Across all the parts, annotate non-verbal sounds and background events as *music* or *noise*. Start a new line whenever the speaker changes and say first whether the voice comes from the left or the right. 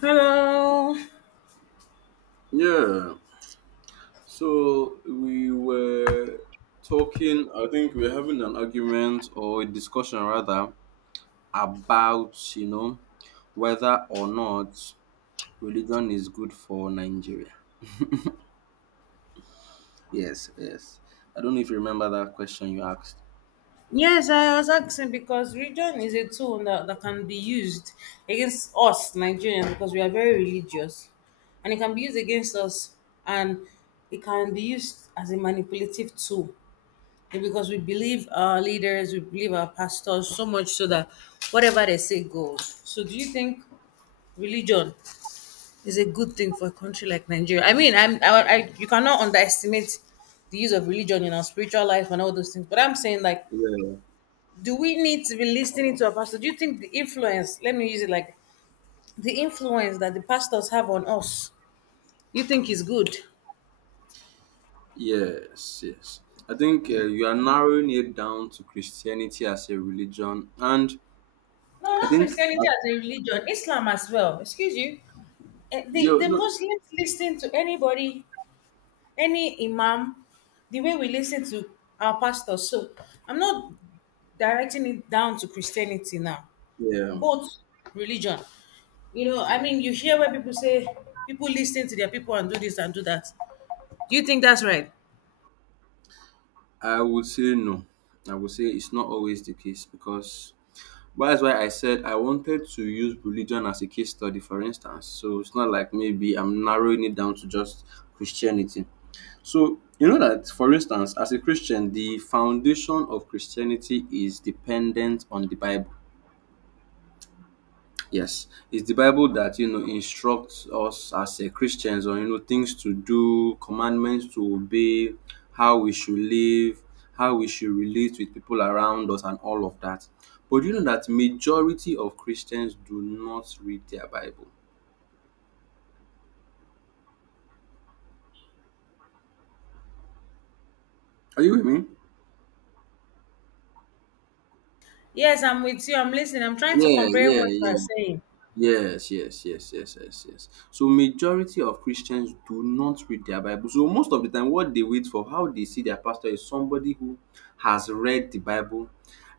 left: Hello.
right: Yeah. So we were talking, I think we are having an argument or a discussion rather about, you know, whether or not religion is good for Nigeria. *laughs* Yes, yes. I don't know if you remember that question you asked.
left: Yes, I was asking because religion is a tool that can be used against us Nigerians because we are very religious. And it can be used against us, and it can be used as a manipulative tool because we believe our leaders, we believe our pastors, so much so that whatever they say goes. So do you think religion it's a good thing for a country like Nigeria? I mean, you cannot underestimate the use of religion in our spiritual life and all those things. But I'm saying, like,
right: Yeah.
left: do we need to be listening to a pastor? Do you think the influence, let me use it like, the influence that the pastors have on us, you think is good?
right: Yes, yes. I think you are narrowing it down to Christianity as a religion, and
left: No,
right: I
left: not
right: think
left: Christianity as a religion, Islam as well. Excuse you. The
right: you
left: Muslims listen to anybody, any imam, the way we listen to our pastors. So I'm not directing it down to Christianity now,
right: no,
left: both religion. You know,
right: yeah.
left: I mean, you hear where people say people listen to their people and do this and do that. Do you think that's right?
right: I would say no. I would say it's not always the case because but that's why I said I wanted to use religion as a case study, for instance. So it's not like maybe I'm narrowing it down to just Christianity. So you know that, for instance, as a Christian, the foundation of Christianity is dependent on the Bible. Yes, it's the Bible that you know instructs us as a Christians on you know things to do, commandments to obey, how we should live, how we should relate with people around us, and all of that. But you know that majority of Christians do not read their Bible. Are you with me?
left: Yes, I'm with you. I'm listening. I'm trying to
right: Yeah,
left: comprehend
right: yeah,
left: what you are
right: yeah.
left: saying.
right: Yes, yes, yes, yes, yes, yes. So majority of Christians do not read their Bible. So most of the time, what they wait for, how they see their pastor is somebody who has read the Bible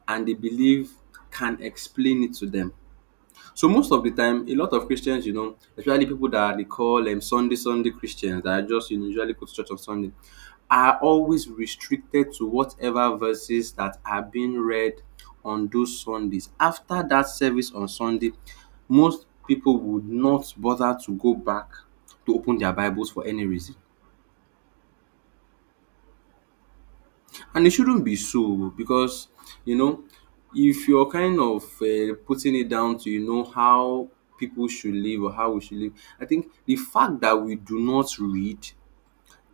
right: and they believe can explain it to them. So most of the time, a lot of Christians, you know, especially people that they call Sunday Christians that are just you know, usually go to church on Sunday, are always restricted to whatever verses that are being read on those Sundays. After that service on Sunday, most people would not bother to go back to open their Bibles for any reason. And it shouldn't be so because, you know, if you're kind of putting it down to, you know, how people should live or how we should live, I think the fact that we do not read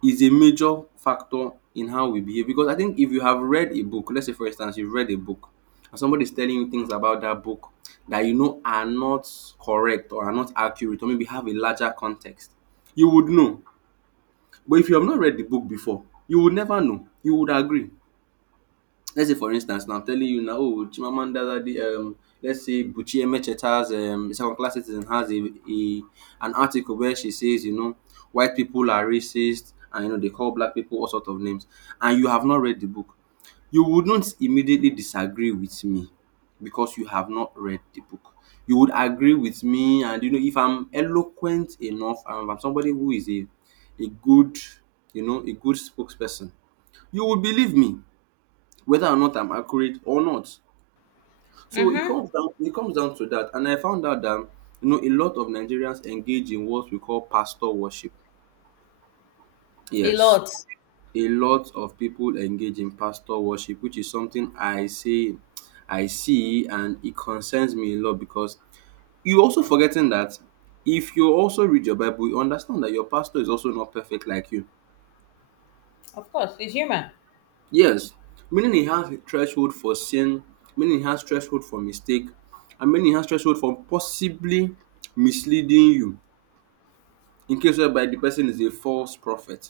right: is a major factor in how we behave. Because I think if you have read a book, let's say for instance, you've read a book and somebody's telling you things about that book that you know are not correct or are not accurate or maybe have a larger context, you would know. But if you have not read the book before, you would never know. You would agree. Let's say for instance now I'm telling you now, oh, Chimamanda Adichie, let's say Buchi Emechieta's second class citizen has a an article where she says, you know, white people are racist and you know they call black people all sorts of names, and you have not read the book, you wouldn't immediately disagree with me because you have not read the book, you would agree with me. And you know, if I'm eloquent enough and if I'm somebody who is a good, you know, a good spokesperson, you would believe me, whether or not I'm accurate or not. So
left: Mm-hmm.
right: it comes down to that. And I found out that you know a lot of Nigerians engage in what we call pastor worship.
left: A
right: Yes.
left: lot.
right: A lot of people engage in pastor worship, which is something I say I see and it concerns me a lot because you also forgetting that if you also read your Bible, you understand that your pastor is also not perfect like you.
left: Of course, he's human.
right: Yes, meaning it has a threshold for sin, meaning it has threshold for mistake, and meaning it has threshold for possibly misleading you in case whereby the person is a false prophet.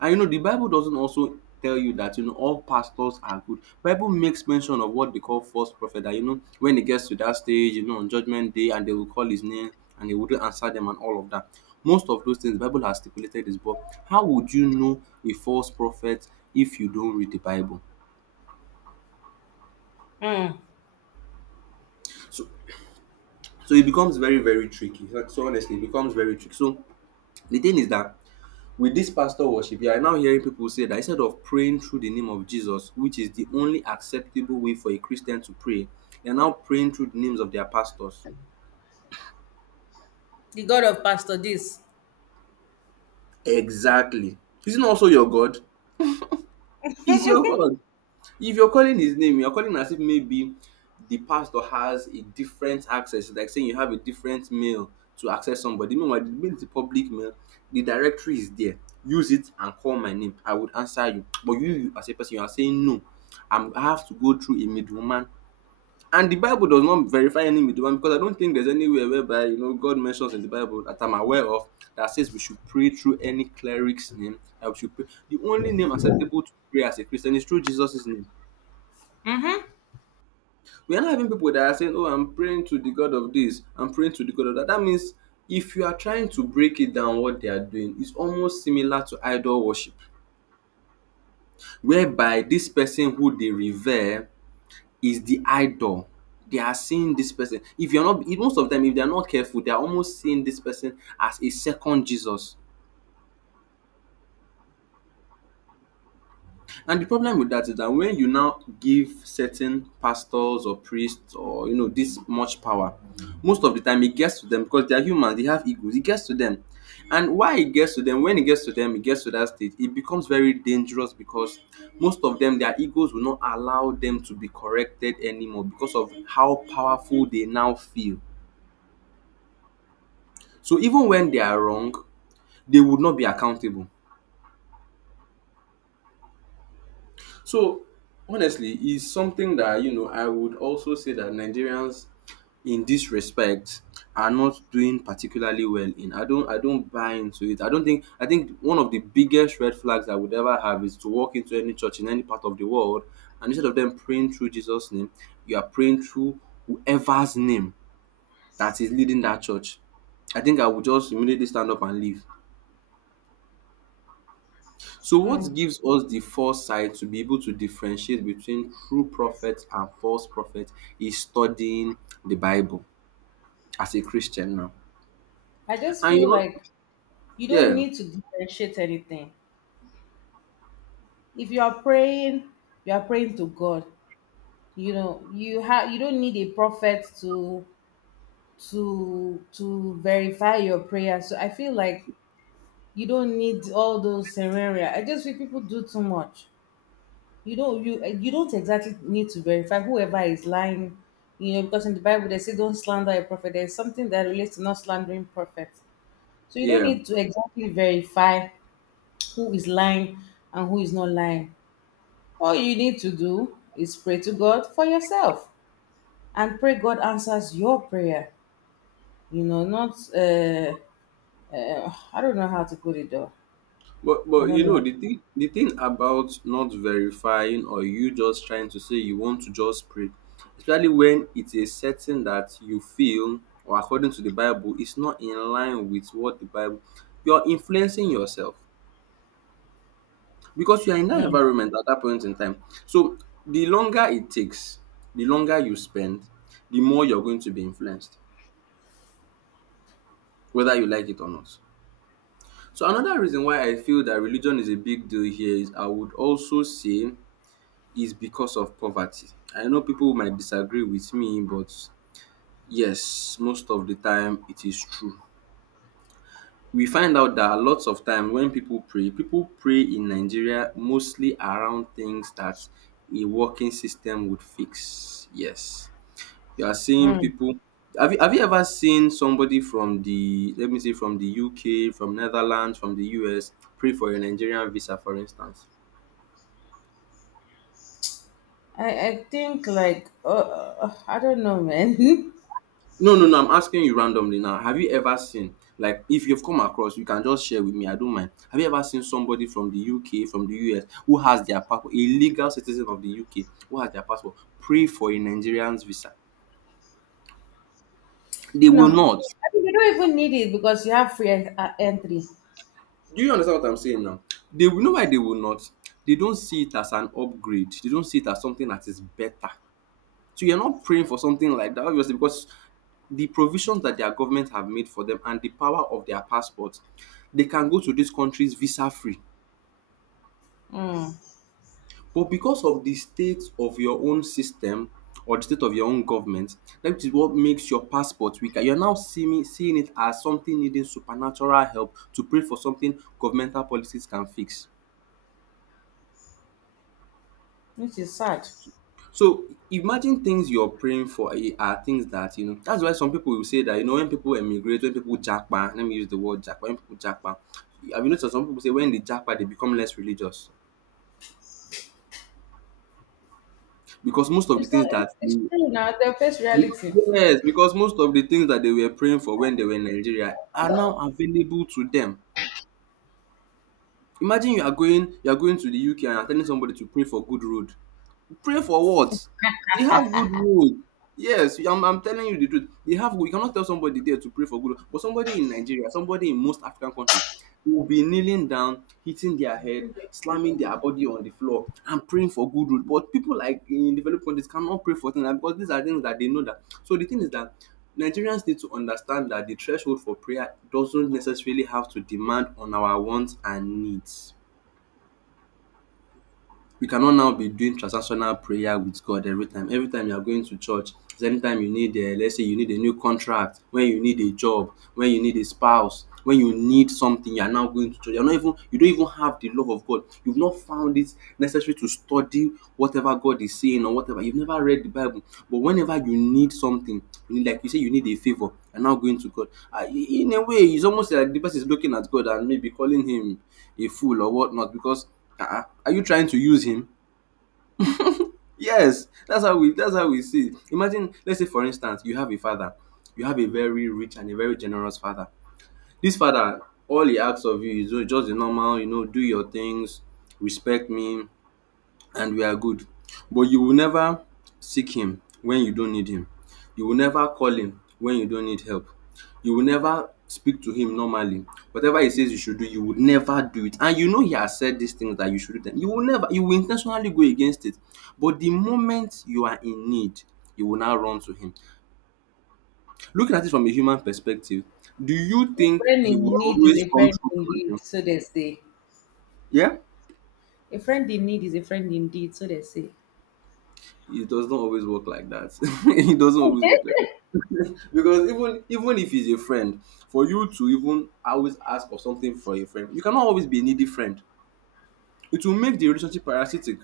right: And you know, the Bible doesn't also tell you that you know all pastors are good. Bible makes mention of what they call false prophet. That you know, when it gets to that stage, you know, on judgment day, and they will call his name and he wouldn't answer them and all of that. Most of those things Bible has stipulated is but how would you know a false prophet if you don't read the Bible?
left: Mm.
right: So So it becomes very, very tricky. So, so honestly, it becomes very tricky. So the thing is that with this pastor worship, you are now hearing people say that instead of praying through the name of Jesus, which is the only acceptable way for a Christian to pray, they are now praying through the names of their pastors.
left: The God of Pastor this.
right: Exactly. Isn't also your God? He's your God. If you're calling his name, you're calling as if maybe the pastor has a different access, like saying you have a different mail to access somebody. Meanwhile, the mail is a public mail, the directory is there. Use it and call my name. I would answer you. But you as a person, you are saying no. I have to go through a middleman. And the Bible does not verify any middleman because I don't think there's anywhere whereby you know God mentions in the Bible that I'm aware of that says we should pray through any cleric's name. That we should pray. The only name acceptable to pray as a Christian is through Jesus' name.
left: Mm-hmm.
right: We are not having people that are saying, oh, I'm praying to the God of this, I'm praying to the God of that. That means if you are trying to break it down, what they are doing is almost similar to idol worship, whereby this person who they revere is the idol. They are seeing this person. If you're not, if most of them, if they're not careful, they're almost seeing this person as a second Jesus. And the problem with that is that when you now give certain pastors or priests or you know this much power, most of the time it gets to them because they are humans. They have egos, it gets to them. And why it gets to them, when it gets to them, it gets to that state, it becomes very dangerous because most of them, their egos will not allow them to be corrected anymore because of how powerful they now feel. So even when they are wrong, they would not be accountable. So honestly, it's something that you know I would also say that Nigerians in this respect are not doing particularly well in. I don't buy into it. I don't think I think one of the biggest red flags I would ever have is to walk into any church in any part of the world and instead of them praying through Jesus' name, you are praying through whoever's name that is leading that church. I think I would just immediately stand up and leave. So, what gives us the foresight to be able to differentiate between true prophets and false prophets is studying the Bible as a Christian now.
left: I just
right: And
left: feel
right: you
left: like you don't
right: Yeah,
left: need to differentiate anything. If you are praying, you are praying to God. You know, you have, you don't need a prophet to to verify your prayer. So I feel like you don't need all those scenario. I just feel people do too much. You you don't exactly need to verify whoever is lying, you know, because in the Bible they say don't slander a prophet. There's something that relates to not slandering prophets, so you don't
right: yeah.
left: need to exactly verify who is lying and who is not lying. All you need to do is pray to God for yourself and pray God answers your prayer. You know, not, I don't know how to put it though.
right: But
left: I
right: but you
left: don't
right: know
left: know.
right: the thing about not verifying or you just trying to say you want to just pray, especially when it's a setting that you feel or according to the Bible is not in line with what the Bible you're influencing yourself because you are in that
left: Mm,
right: environment at that point in time. So the longer it takes, the longer you spend, the more you're going to be influenced, whether you like it or not. So another reason why I feel that religion is a big deal here is I would also say is because of poverty. I know people might disagree with me, but yes, most of the time it is true. We find out that lots of time when people pray in Nigeria mostly around things that a working system would fix. Yes, you are seeing
left: mm.
right: people have you ever seen somebody from the let me say from the UK, from Netherlands, from the US pray for a Nigerian visa for instance?
left: I think like, I don't know, man. *laughs*
right: No, no, no, I'm asking you randomly now. Have you ever seen like if you've come across you can just share with me, I don't mind. Have you ever seen somebody from the UK, from the US who has their passport, a legal citizen of the UK who has their passport pray for a Nigerian's visa? They
left: No,
right: will not.
left: I mean, you don't even need it because you have entry,
right: Do you understand what I'm saying now? They will know why they will not. They don't see it as an upgrade. They don't see it as something that is better. So you're not praying for something like that, obviously, because the provisions that their government have made for them and the power of their passports, they can go to these countries visa free.
left: mm,
right: But because of the state of your own system or the state of your own government, that is what makes your passport weaker. You're now seeing, it as something needing supernatural help to pray for something governmental policies can fix.
left: which is sad.
right: So imagine things you're praying for are things that you know. That's why some people will say that you know when people emigrate, when people japa, let me use the word japa, when people japa, have you noticed some people say when they japa they become less religious? Because most of the
left: It's not,
right: things that
left: it's
right: they,
left: true now. The first reality.
right: yes, because most of the things that they were praying for when they were in Nigeria are now available to them. Imagine you are going to the UK and you're telling somebody to pray for good road. Pray for what? They have good road. Yes, I'm telling you the truth. They have good. You cannot tell somebody there to pray for good road, but somebody in Nigeria, somebody in most African countries, will be kneeling down, hitting their head, slamming their body on the floor, and praying for good road. But people like in developed countries cannot pray for things because these are things that they know that. So the thing is that Nigerians need to understand that the threshold for prayer doesn't necessarily have to demand on our wants and needs. We cannot now be doing transactional prayer with God every time. Every time you are going to church is anytime you need, let's say you need a new contract, when you need a job, when you need a spouse, when you need something, you are now going to church. You don't even have the love of God. You've not found it necessary to study whatever God is saying or whatever. You've never read the Bible. But whenever you need something, you need a favour, you're now going to God. Ah, in a way, it's almost like the person is looking at God and maybe calling him a fool or whatnot, because ah ah, are you trying to use him? Yes, that's how we see it. Imagine, let's say for instance, you have a father, you have a very rich and a very generous father. This father, all he asks of you is just the normal, you know, do your things, respect me, and we are good. But you will never seek Him when you don't need Him. You will never call Him when you don't need help. You will never speak to Him normally. Whatever He says you should do, you would never do it. And you know He has said these things that you should do them. You will never, you will intentionally go against it. But the moment you are in need, you will now run to Him. Looking at it from a human perspective, do you
left: A
right: think
left: friend
right: He will
left: in need is
right: always
left: a
right: come
left: friend
right: through for
left: indeed,
right: you?
left: so they say.
right: Yeah?
left: A friend in need is a friend indeed, so they say.
right: It does not always work like that. *laughs* It doesn't always work like that. *laughs* Because even if he's a friend, for you to even always ask for something for a friend, you cannot always be a needy friend. It will make the relationship parasitic.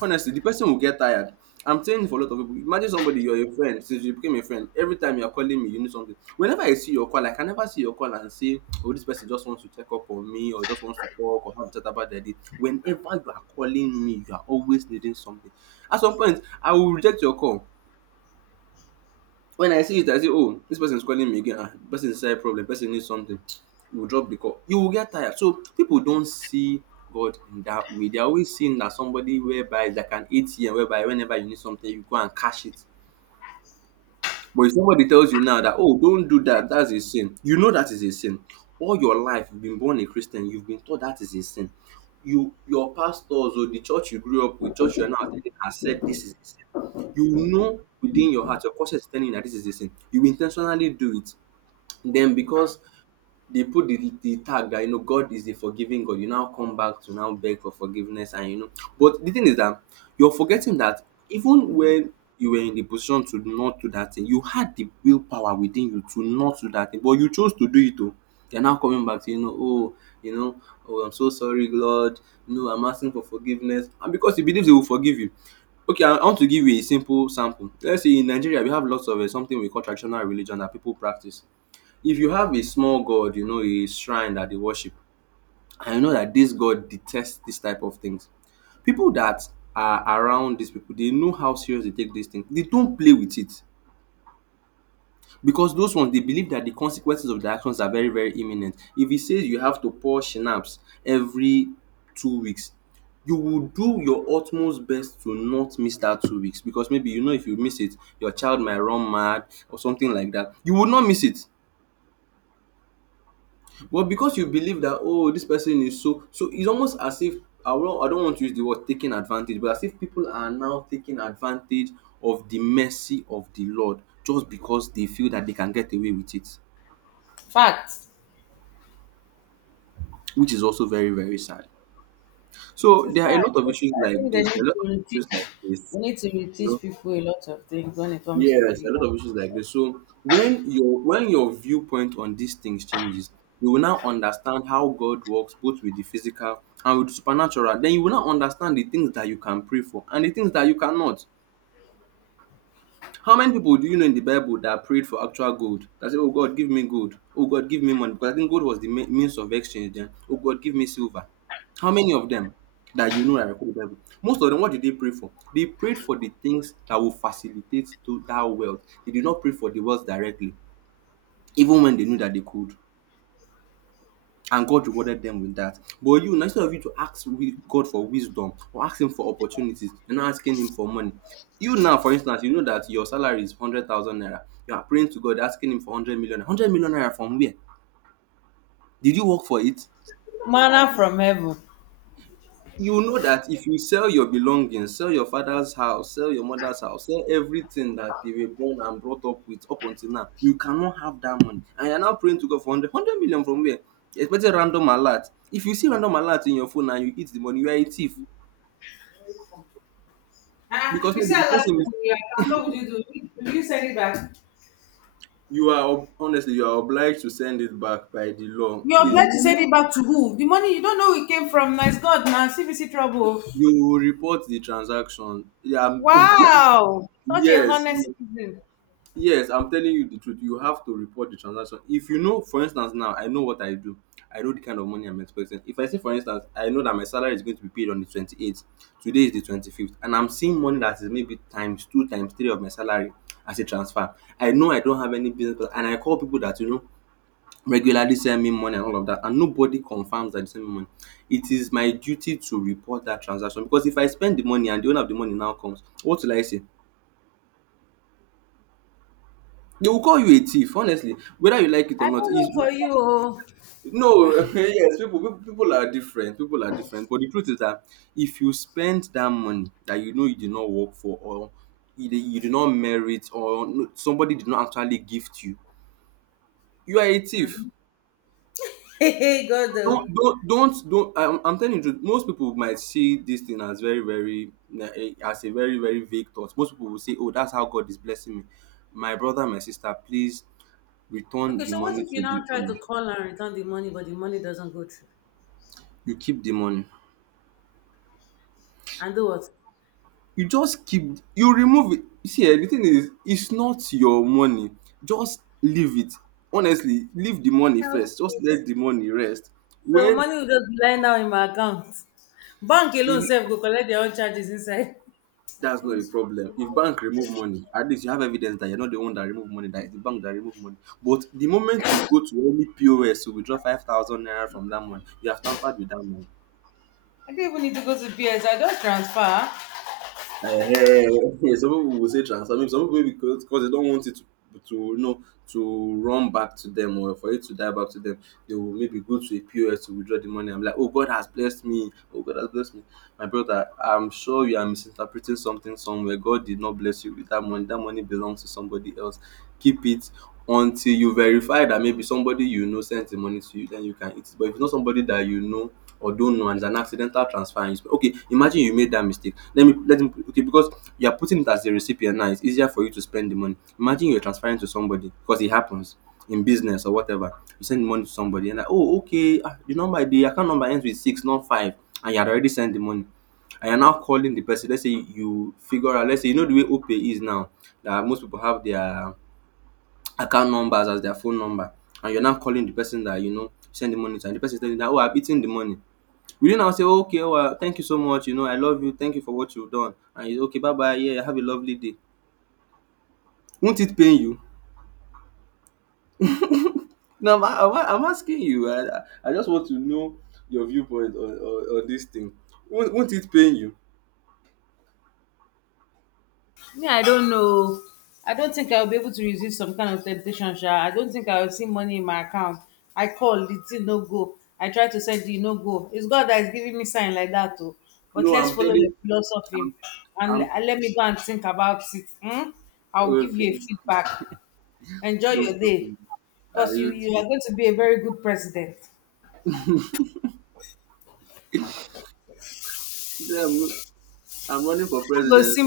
right: Honestly, the person will get tired. I'm saying for a lot of people, imagine somebody you're a friend, since you became a friend, every time you're calling me, you need something. Whenever I see your call, like, I can never see your call and say, "Oh, this person just wants to check up on me, or just wants to talk, or have a chat about their day." Whenever you are calling me, you are always needing something. At some point, I will reject your call. When I see it, I say, oh, this person is calling me again. Ah, person is inside problem. Person needs something. You will drop the call. You will get tired. So people don't see God in that way. They're always seeing that somebody whereby it's like an ATM whereby whenever you need something, you go and cash it. But if somebody tells you now that, "Oh, don't do that, that's a sin," you know that is a sin. All your life you've been born a Christian, you've been taught that is a sin. Your pastors or the church you grew up with, church you're now attending, has said this is a sin. You know within your heart, your conscience is telling you that this is a sin. You intentionally do it. Then because they put the tag that you know God is a forgiving God, you now come back to now beg for forgiveness and you know. But the thing is that you're forgetting that even when you were in the position to not do that thing, you had the willpower within you to not do that thing, but you chose to do it though. You're now coming back to, you know, oh, I'm so sorry, Lord. No, I'm asking for forgiveness, and because He believes, He will forgive you. Okay, I want to give you a simple sample. Let's say in Nigeria, we have lots of, something we call traditional religion that people practice. If you have a small god, you know, a shrine that they worship, and you know that this god detests this type of things, people that are around these people, they know how serious they take this thing. They don't play with it. Because those ones, they believe that the consequences of their actions are very, very imminent. If he says you have to pour schnapps every 2 weeks, you will do your utmost best to not miss that 2 weeks, because maybe you know if you miss it, your child might run mad or something like that. You will not miss it. Well, because you believe that, oh, this person is so, so it's almost as if, I don't want to use the word taking advantage, but as if people are now taking advantage of the mercy of the Lord, just because they feel that they can get away with it,
left: Facts.
right: which is also very, very sad.
left: It
right: So
left: is
right: there are a
left: sad.
right: lot of issues
left: I
right: like
left: think they
right: this, there are a
left: need
right: lot
left: to
right: of issues like
left: reteach.
right: this.
left: We need to
right: You
left: reteach
right: know,
left: people a lot of things when it comes to
right: yes, a
left: religion.
right: lot of issues like this. So when your viewpoint on these things changes, you will now understand how God works, both with the physical and with the supernatural. Then you will now understand the things that you can pray for and the things that you cannot. How many people do you know in the Bible that prayed for actual gold? That said, Oh God, give me gold. Oh God, give me money. Because I think gold was the means of exchange then. Oh God, give me silver. How many of them that you know are recorded in the Bible? Most of them, what did they pray for? They prayed for the things that will facilitate to that wealth. They did not pray for the wealth directly, even when they knew that they could, and God rewarded them with that. But you, now, instead of you to ask God for wisdom or ask Him for opportunities, you're not asking Him for money. You now, for instance, you know that your salary is 100,000 naira. You are praying to God, asking Him for 100 million. 100 million naira from where? Did you work for it?
left: Manna from heaven.
right: You know that if you sell your belongings, sell your father's house, sell your mother's house, sell everything that they were born and brought up with up until now, you cannot have that money. And you're now praying to God for 100, from where? Expecting random alert. If you see random alert in your phone and you eat the money, you are a thief.
left: Ah, if
right: Because
left: you
right: maybe the
left: sell last
right: person
left: time in what would you do? Will you send it back?
right: you are honestly, you are obliged to send it back by the law.
left: You're
right: Please,
left: glad to send it back to who? The money you don't know it came from. Nice God, man. CBC trouble.
right: you will report the transaction. Yeah,
left: Wow. Such a
right: *laughs* yes,
left: honest citizen.
right: yes, I'm telling you the truth. You have to report the transaction. If you know, for instance, now, I know what I do. I know the kind of money I'm expecting. If I say, for instance, I know that my salary is going to be paid on the 28th, today is the 25th, and I'm seeing money that is maybe times two, times three of my salary as a transfer, I know I don't have any business, plan, and I call people that, you know, regularly send me money and all of that, and nobody confirms that they send me money. It is my duty to report that transaction, because if I spend the money and the owner of the money now comes, what will I say? They will call you a thief, honestly, whether you like it or
left: I
right: not.
left: don't
right: Is
left: know for you. Oh.
right: no, *laughs* yes, people, people are different. People are different. But the truth is that if you spend that money that you know you did not work for, or you did not merit, or somebody did not actually gift you, you are a thief.
left: Mhm. *laughs* Hey, hey, God. Oh.
right: Don't. I'm telling you the truth, most people might see this thing as very, very, as a very, very vague thought. Most people will say, "Oh, that's how God is blessing me." My brother, my sister, please return
left: Okay,
right: the
left: so what
right: money
left: if you
right: to the
left: now try
right: owner.
left: to call and return the money, but the money doesn't go through?
right: You keep the money.
left: And do what?
right: You just keep you remove it. You see, the thing is, it's not your money. Just leave it. Honestly, leave the money
left: Okay,
right: first. Just let the money rest.
left: so
right: When
left: money will just be lying down in my account. Bank alone
right: you
left: self go collect their own charges inside.
right: That's not a problem. If bank remove money, at least you have evidence that you're not the one that remove money, that it's the bank that remove money. But the moment you go to any POS to withdraw 5,000 naira from that money, you have tampered with that money.
left: I don't even need to go to PS. I just transfer.
right: Eh, yeah, some people will say transfer. Maybe some people maybe because they don't want it to, you know, to run back to them or for it to die back to them. They will maybe go to a POS to withdraw the money. I'm like, oh God has blessed me. Oh God has blessed me. My brother, I'm sure you are misinterpreting something somewhere. God did not bless you with that money. That money belongs to somebody else. Keep it until you verify that maybe somebody you know sent the money to you, then you can eat it. But if it's not somebody that you know or don't know, and it's an accidental transfer and you spend, okay, imagine you made that mistake. Let me Okay, because you are putting it as the recipient now, it's easier for you to spend the money. Imagine you're transferring to somebody because it happens in business or whatever. You send money to somebody and like, oh okay, ah, the account number ends with six, not five, and you had already sent the money, and you're now calling the person. Let's say you figure out, let's say you know the way OPay is now, that most people have their account numbers as their phone number, and you're now calling the person that you know send the money to, and the person is telling you that, oh, I've eaten the money. Will you now say, oh, okay, well thank you so much, you know I love you, thank you for what you've done, and you say okay, bye bye, yeah, have a lovely day. Won't it pain you? No, I'm asking you. I I just want to know your viewpoint on, on this thing. Won't it pain you?
left: Me, I don't know. I don't think I'll be able to resist some kind of temptation, Sha. I don't think I'll see money in my account. I call, the thing no go. I try to send it, no go. It's God that is giving me sign like that, too. But
right: No,
left: let's
right: I'm
left: follow your
right: telling.
left: philosophy
right: I'm,
left: and
right: I'm
left: let me go and think about it. Hmm? I'll give
right: Okay,
left: you a feedback. Enjoy
right: no
left: your day.
right: problem. Are
left: Because you,
right: you
left: you
right: too?
left: are going to be a very good president.
right: He said, I'm, I'm running for
left: *laughs*
right: presidency.
left: Let's